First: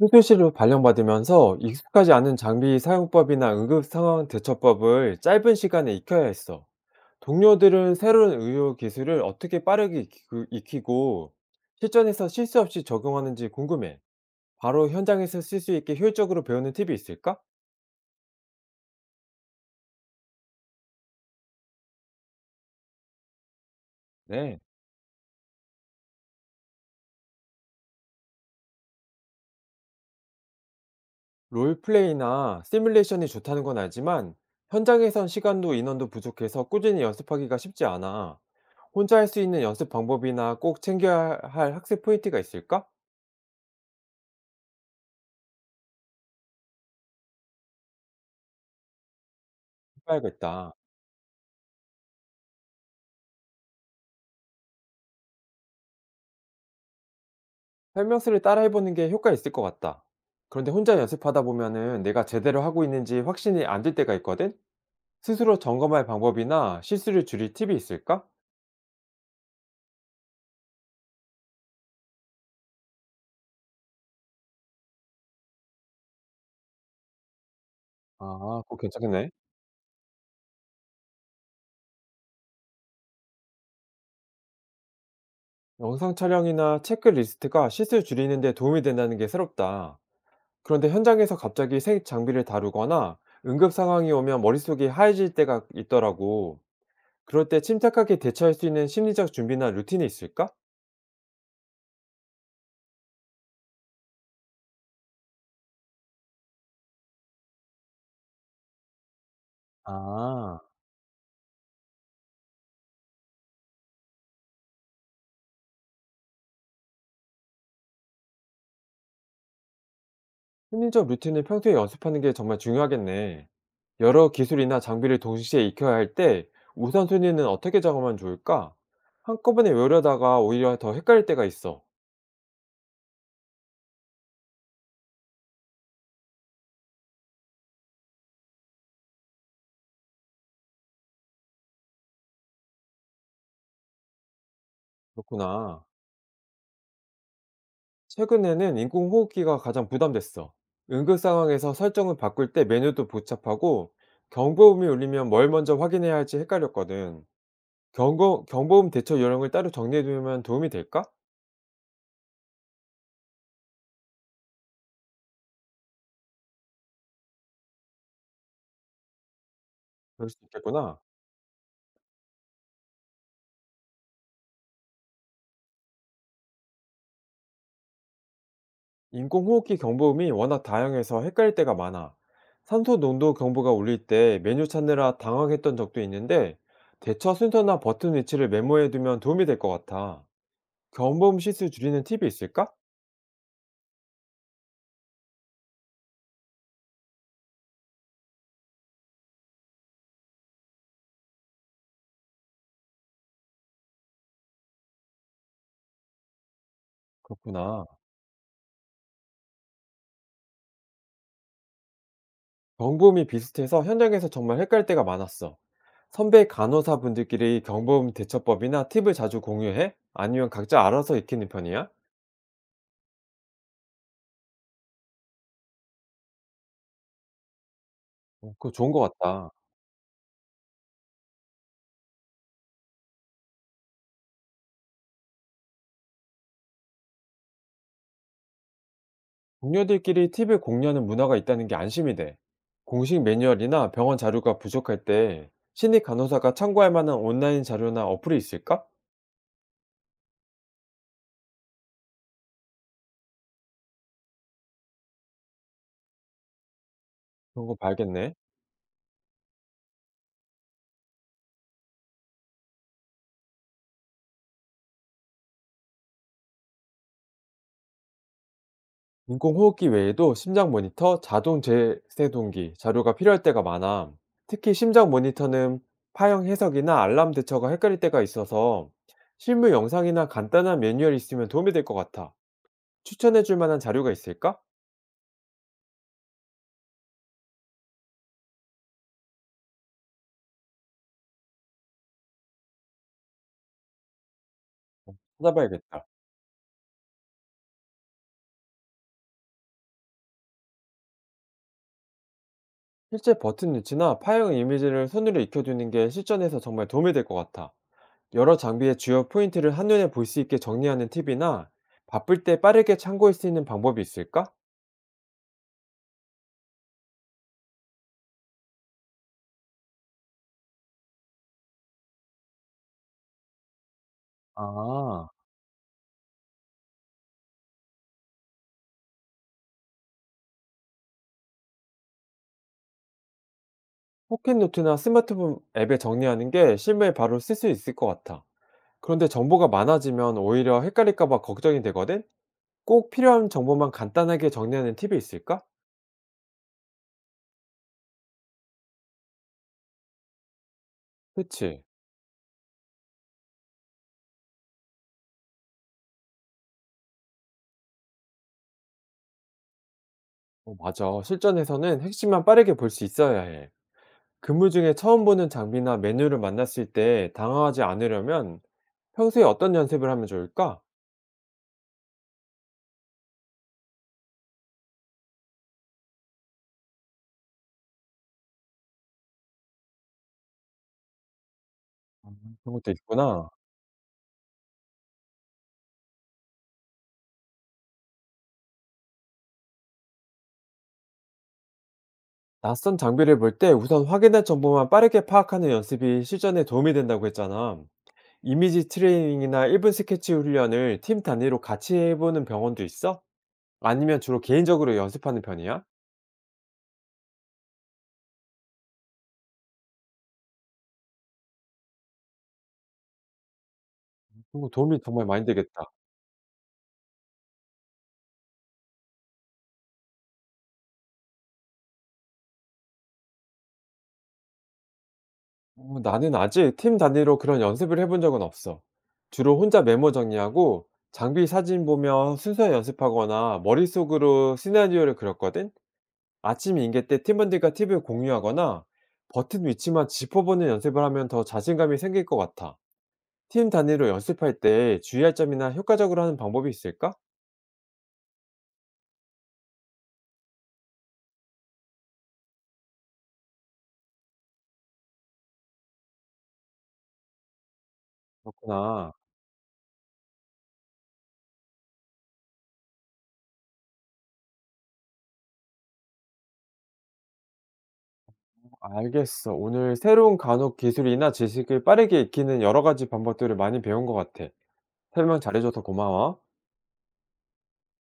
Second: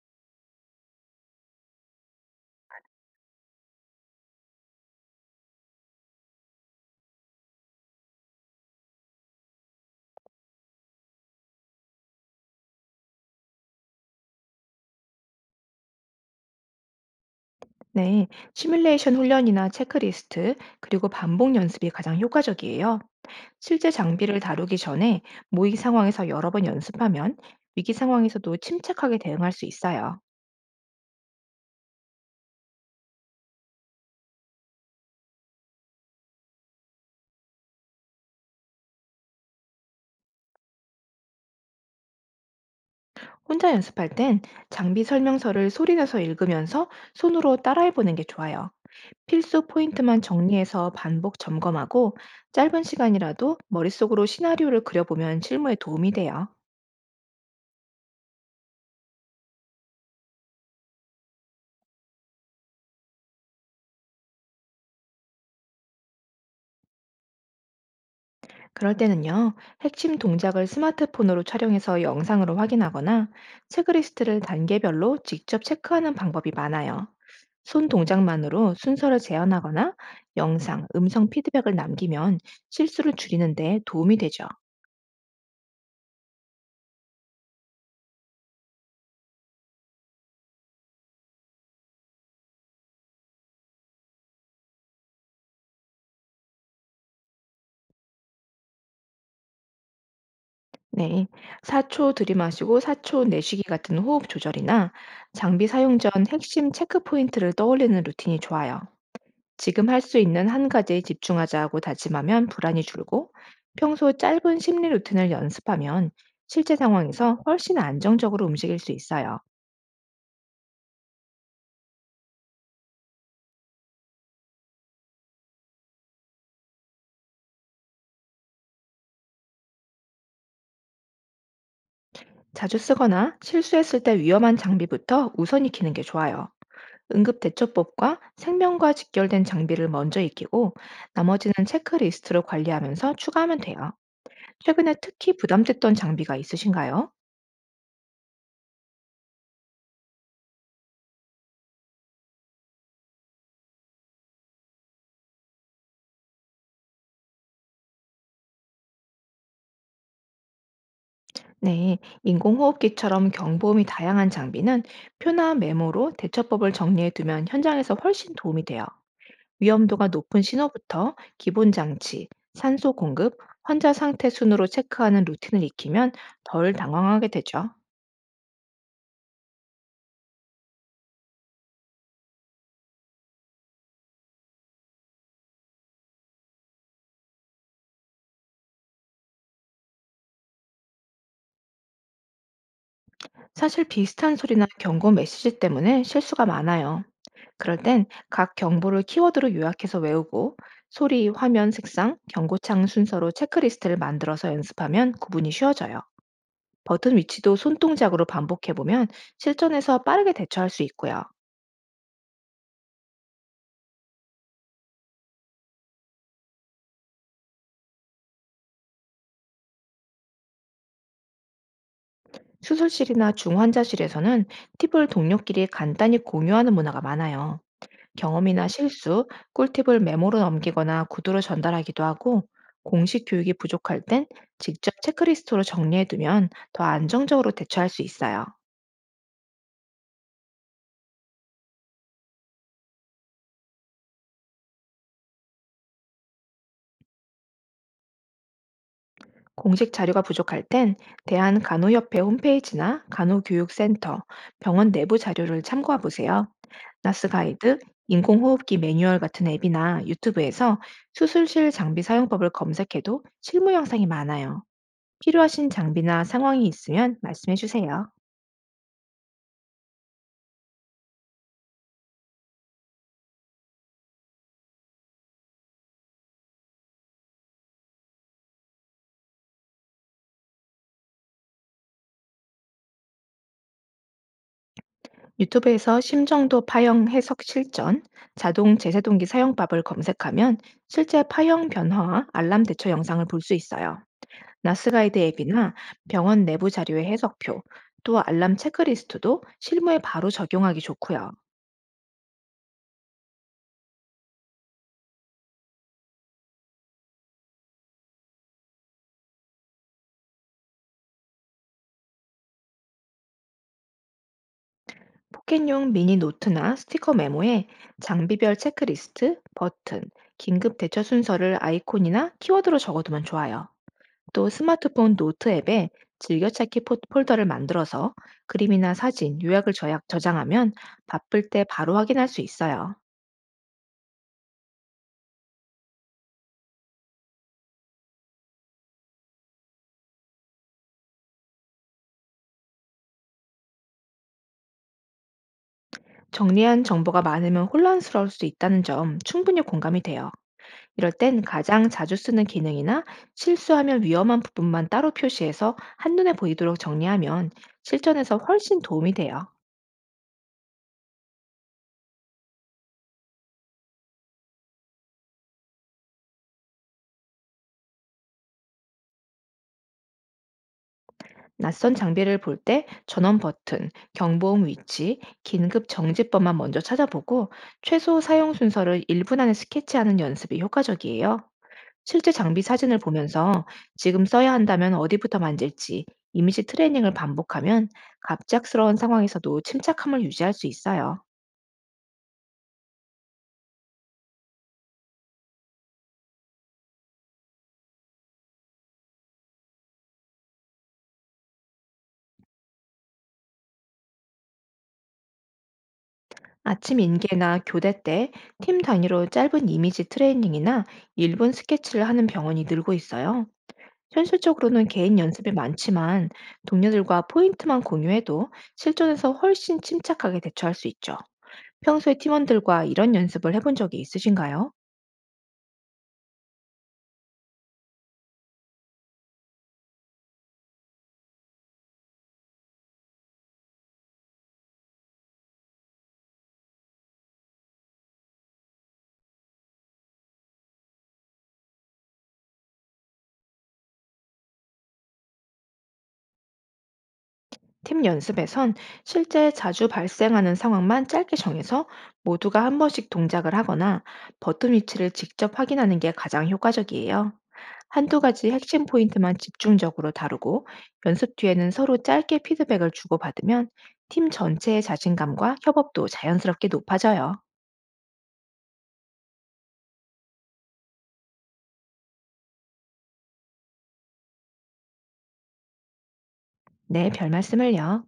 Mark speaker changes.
Speaker 1: 수술실로 발령받으면서 익숙하지 않은 장비 사용법이나 응급 상황 대처법을 짧은 시간에 익혀야 했어. 동료들은 새로운 의료 기술을 어떻게 빠르게 익히고 실전에서 실수 없이 적용하는지 궁금해. 바로 현장에서 쓸 수 있게 효율적으로 배우는 팁이 있을까?
Speaker 2: 네, 시뮬레이션 훈련이나 체크리스트, 그리고 반복 연습이 가장 효과적이에요. 실제 장비를
Speaker 1: 네,
Speaker 2: 다루기 전에 모의 상황에서 여러 번 연습하면 위기 상황에서도 침착하게 대응할 수 있어요.
Speaker 1: 롤플레이나 시뮬레이션이 좋다는 건 알지만 현장에선 시간도 인원도 부족해서 꾸준히 연습하기가 쉽지 않아. 혼자 할 수 있는 연습 방법이나 꼭 챙겨야 할 학습 포인트가 있을까?
Speaker 2: 혼자 연습할 땐 장비 설명서를 소리내서 읽으면서 손으로 따라해보는 게 좋아요. 필수 포인트만
Speaker 1: 봐야겠다.
Speaker 2: 정리해서 반복 점검하고 짧은 시간이라도 머릿속으로 시나리오를 그려보면 실무에 도움이 돼요.
Speaker 1: 설명서를 따라해보는 게 효과 있을 것 같다. 그런데 혼자 연습하다 보면은 내가 제대로 하고 있는지 확신이 안 들 때가 있거든? 스스로 점검할 방법이나 실수를 줄일 팁이 있을까?
Speaker 2: 그럴 때는요, 핵심 동작을 스마트폰으로 촬영해서 영상으로 확인하거나 체크리스트를 단계별로 직접 체크하는 방법이 많아요. 손
Speaker 1: 아,
Speaker 2: 동작만으로
Speaker 1: 그거
Speaker 2: 순서를
Speaker 1: 괜찮겠네.
Speaker 2: 재현하거나 영상, 음성 피드백을 남기면 실수를 줄이는데 도움이 되죠.
Speaker 1: 영상 촬영이나 체크리스트가 실수 줄이는 데 도움이 된다는 게 새롭다. 그런데 현장에서 갑자기 새 장비를 다루거나 응급 상황이 오면 머릿속이 하얘질 때가 있더라고. 그럴 때 침착하게 대처할 수 있는 심리적 준비나 루틴이 있을까?
Speaker 2: 네. 4초 들이마시고 4초 내쉬기 같은 호흡 조절이나 장비 사용 전 핵심 체크 포인트를 떠올리는 루틴이 좋아요. 지금 할 수 있는
Speaker 1: 아.
Speaker 2: 한 가지에 집중하자고 다짐하면 불안이 줄고 평소 짧은 심리 루틴을 연습하면 실제 상황에서 훨씬 안정적으로 움직일 수 있어요.
Speaker 1: 심리적 루틴을 평소에 연습하는 게 정말 중요하겠네. 여러 기술이나 장비를 동시에 익혀야 할 때 우선순위는 어떻게 작업하면 좋을까? 한꺼번에 외우려다가 오히려 더 헷갈릴 때가 있어.
Speaker 2: 자주 쓰거나 실수했을 때 위험한 장비부터 우선 익히는 게 좋아요. 응급 대처법과 생명과 직결된 장비를 먼저 익히고 나머지는 체크리스트로 관리하면서 추가하면 돼요. 최근에 특히
Speaker 1: 그렇구나.
Speaker 2: 부담됐던 장비가 있으신가요?
Speaker 1: 최근에는 인공호흡기가 가장 부담됐어. 응급 상황에서 설정을 바꿀 때 메뉴도 복잡하고 경보음이 울리면 뭘 먼저 확인해야 할지 헷갈렸거든. 경고, 경보음 대처 요령을 따로 정리해두면 도움이 될까?
Speaker 2: 네, 인공호흡기처럼 경보음이 다양한 장비는 표나 메모로 대처법을 정리해 두면 현장에서 훨씬 도움이 돼요. 위험도가
Speaker 1: 그럴 수
Speaker 2: 높은
Speaker 1: 있겠구나.
Speaker 2: 신호부터 기본 장치, 산소 공급, 환자 상태 순으로 체크하는 루틴을 익히면 덜 당황하게 되죠.
Speaker 1: 인공호흡기 경보음이 워낙 다양해서 헷갈릴 때가 많아. 산소 농도 경보가 울릴 때 메뉴 찾느라 당황했던 적도 있는데, 대처 순서나 버튼 위치를 메모해 두면 도움이 될 것 같아. 경보음 실수 줄이는 팁이 있을까?
Speaker 2: 사실 비슷한 소리나 경고 메시지 때문에 실수가 많아요. 그럴 땐 각 경보를 키워드로 요약해서 외우고 소리, 화면, 색상, 경고창 순서로 체크리스트를 만들어서 연습하면 구분이 쉬워져요. 버튼 위치도
Speaker 1: 그렇구나.
Speaker 2: 손동작으로 반복해보면 실전에서 빠르게 대처할 수 있고요.
Speaker 1: 경보음이 비슷해서 현장에서 정말 헷갈릴 때가 많았어. 선배 간호사 분들끼리 경보음 대처법이나 팁을 자주 공유해? 아니면 각자 알아서 익히는 편이야?
Speaker 2: 수술실이나 중환자실에서는 팁을 동료끼리 간단히 공유하는 문화가 많아요.
Speaker 1: 어,
Speaker 2: 경험이나
Speaker 1: 그거 좋은 것
Speaker 2: 실수,
Speaker 1: 같다.
Speaker 2: 꿀팁을 메모로 넘기거나 구두로 전달하기도 하고, 공식 교육이 부족할 땐 직접 체크리스트로 정리해두면 더 안정적으로 대처할 수 있어요.
Speaker 1: 동료들끼리 팁을 공유하는 문화가 있다는 게 안심이 돼. 공식 매뉴얼이나 병원 자료가 부족할 때 신입 간호사가 참고할 만한 온라인 자료나 어플이 있을까?
Speaker 2: 공식 자료가 부족할 땐 대한간호협회 홈페이지나 간호교육센터, 병원 내부 자료를 참고해 보세요. 나스
Speaker 1: 그런 거
Speaker 2: 가이드,
Speaker 1: 봐야겠네.
Speaker 2: 인공호흡기 매뉴얼 같은 앱이나 유튜브에서 수술실 장비 사용법을 검색해도 실무 영상이 많아요. 필요하신 장비나 상황이 있으면 말씀해 주세요.
Speaker 1: 인공호흡기 외에도 심장 모니터, 자동 재세동기 자료가 필요할 때가 많아. 특히 심장 모니터는 파형 해석이나 알람 대처가 헷갈릴 때가 있어서 실무 영상이나 간단한 매뉴얼이 있으면 도움이 될 것 같아. 추천해 줄 만한 자료가 있을까?
Speaker 2: 유튜브에서 심정도 파형 해석 실전, 자동 제세동기 사용법을 검색하면 실제 파형 변화와 알람 대처 영상을 볼 수 있어요. 나스가이드 앱이나
Speaker 1: 찾아봐야겠다.
Speaker 2: 병원 내부 자료의 해석표, 또 알람 체크리스트도 실무에 바로 적용하기 좋고요.
Speaker 1: 실제 버튼 위치나 파형 이미지를 손으로 익혀두는 게 실전에서 정말 도움이 될 것 같아. 여러 장비의 주요 포인트를 한눈에 볼 수 있게 정리하는 팁이나 바쁠 때 빠르게 참고할 수 있는 방법이 있을까?
Speaker 2: 포켓용 미니 노트나 스티커 메모에 장비별 체크리스트, 버튼, 긴급 대처 순서를 아이콘이나 키워드로 적어두면 좋아요. 또 스마트폰
Speaker 1: 아,
Speaker 2: 노트 앱에 즐겨찾기 폴더를 만들어서 그림이나 사진, 요약을 저장하면 바쁠 때 바로 확인할 수 있어요.
Speaker 1: 포켓노트나 스마트폰 앱에 정리하는 게 실무에 바로 쓸 수 있을 것 같아. 그런데 정보가 많아지면 오히려 헷갈릴까봐 걱정이 되거든? 꼭 필요한 정보만 간단하게 정리하는 팁이 있을까?
Speaker 2: 정리한 정보가 많으면 혼란스러울 수 있다는 점 충분히 공감이 돼요. 이럴 땐
Speaker 1: 그치.
Speaker 2: 가장 자주 쓰는 기능이나 실수하면 위험한 부분만 따로 표시해서 한눈에 보이도록 정리하면 실전에서 훨씬 도움이 돼요.
Speaker 1: 어, 맞아. 실전에서는 핵심만 빠르게 볼 수 있어야 해. 근무 중에 처음 보는 장비나 메뉴를 만났을 때 당황하지 않으려면 평소에 어떤 연습을 하면 좋을까?
Speaker 2: 낯선 장비를 볼 때 전원 버튼, 경보음 위치, 긴급 정지법만 먼저 찾아보고 최소 사용 순서를 1분 안에 스케치하는 연습이 효과적이에요.
Speaker 1: 아,
Speaker 2: 실제 장비
Speaker 1: 그런 것도
Speaker 2: 사진을
Speaker 1: 있구나.
Speaker 2: 보면서 지금 써야 한다면 어디부터 만질지 이미지 트레이닝을 반복하면 갑작스러운 상황에서도 침착함을 유지할 수 있어요.
Speaker 1: 낯선 장비를 볼 때 우선 확인할 정보만 빠르게 파악하는 연습이 실전에 도움이 된다고 했잖아. 이미지 트레이닝이나 1분 스케치 훈련을 팀 단위로 같이 해보는 병원도 있어? 아니면 주로 개인적으로 연습하는 편이야?
Speaker 2: 아침 인계나 교대 때 팀 단위로 짧은 이미지 트레이닝이나 일분 스케치를 하는 병원이 늘고 있어요.
Speaker 1: 그런 거
Speaker 2: 현실적으로는
Speaker 1: 도움이
Speaker 2: 개인
Speaker 1: 정말 많이
Speaker 2: 연습이
Speaker 1: 되겠다.
Speaker 2: 많지만 동료들과 포인트만 공유해도 실전에서 훨씬 침착하게 대처할 수 있죠. 평소에 팀원들과 이런 연습을 해본 적이 있으신가요?
Speaker 1: 어, 나는 아직 팀 단위로 그런 연습을 해본 적은 없어. 주로 혼자 메모 정리하고 장비 사진 보며 순서 연습하거나 머릿속으로 시나리오를 그렸거든? 아침 인계 때 팀원들과 팁을 공유하거나 버튼 위치만 짚어보는 연습을 하면 더 자신감이 생길 것 같아. 팀 단위로 연습할 때 주의할 점이나 효과적으로 하는 방법이 있을까?
Speaker 2: 팀 연습에선 실제 자주 발생하는 상황만 짧게 정해서 모두가 한 번씩 동작을 하거나 버튼 위치를 직접 확인하는 게 가장 효과적이에요. 한두 가지 핵심
Speaker 1: 그렇구나.
Speaker 2: 포인트만 집중적으로 다루고 연습 뒤에는 서로 짧게 피드백을 주고받으면 팀 전체의 자신감과 협업도 자연스럽게 높아져요.
Speaker 1: 알겠어. 오늘 새로운 간혹 기술이나 지식을 빠르게 익히는 여러 가지 방법들을 많이 배운 것 같아. 설명 잘해줘서 고마워.
Speaker 2: 네, 별 말씀을요.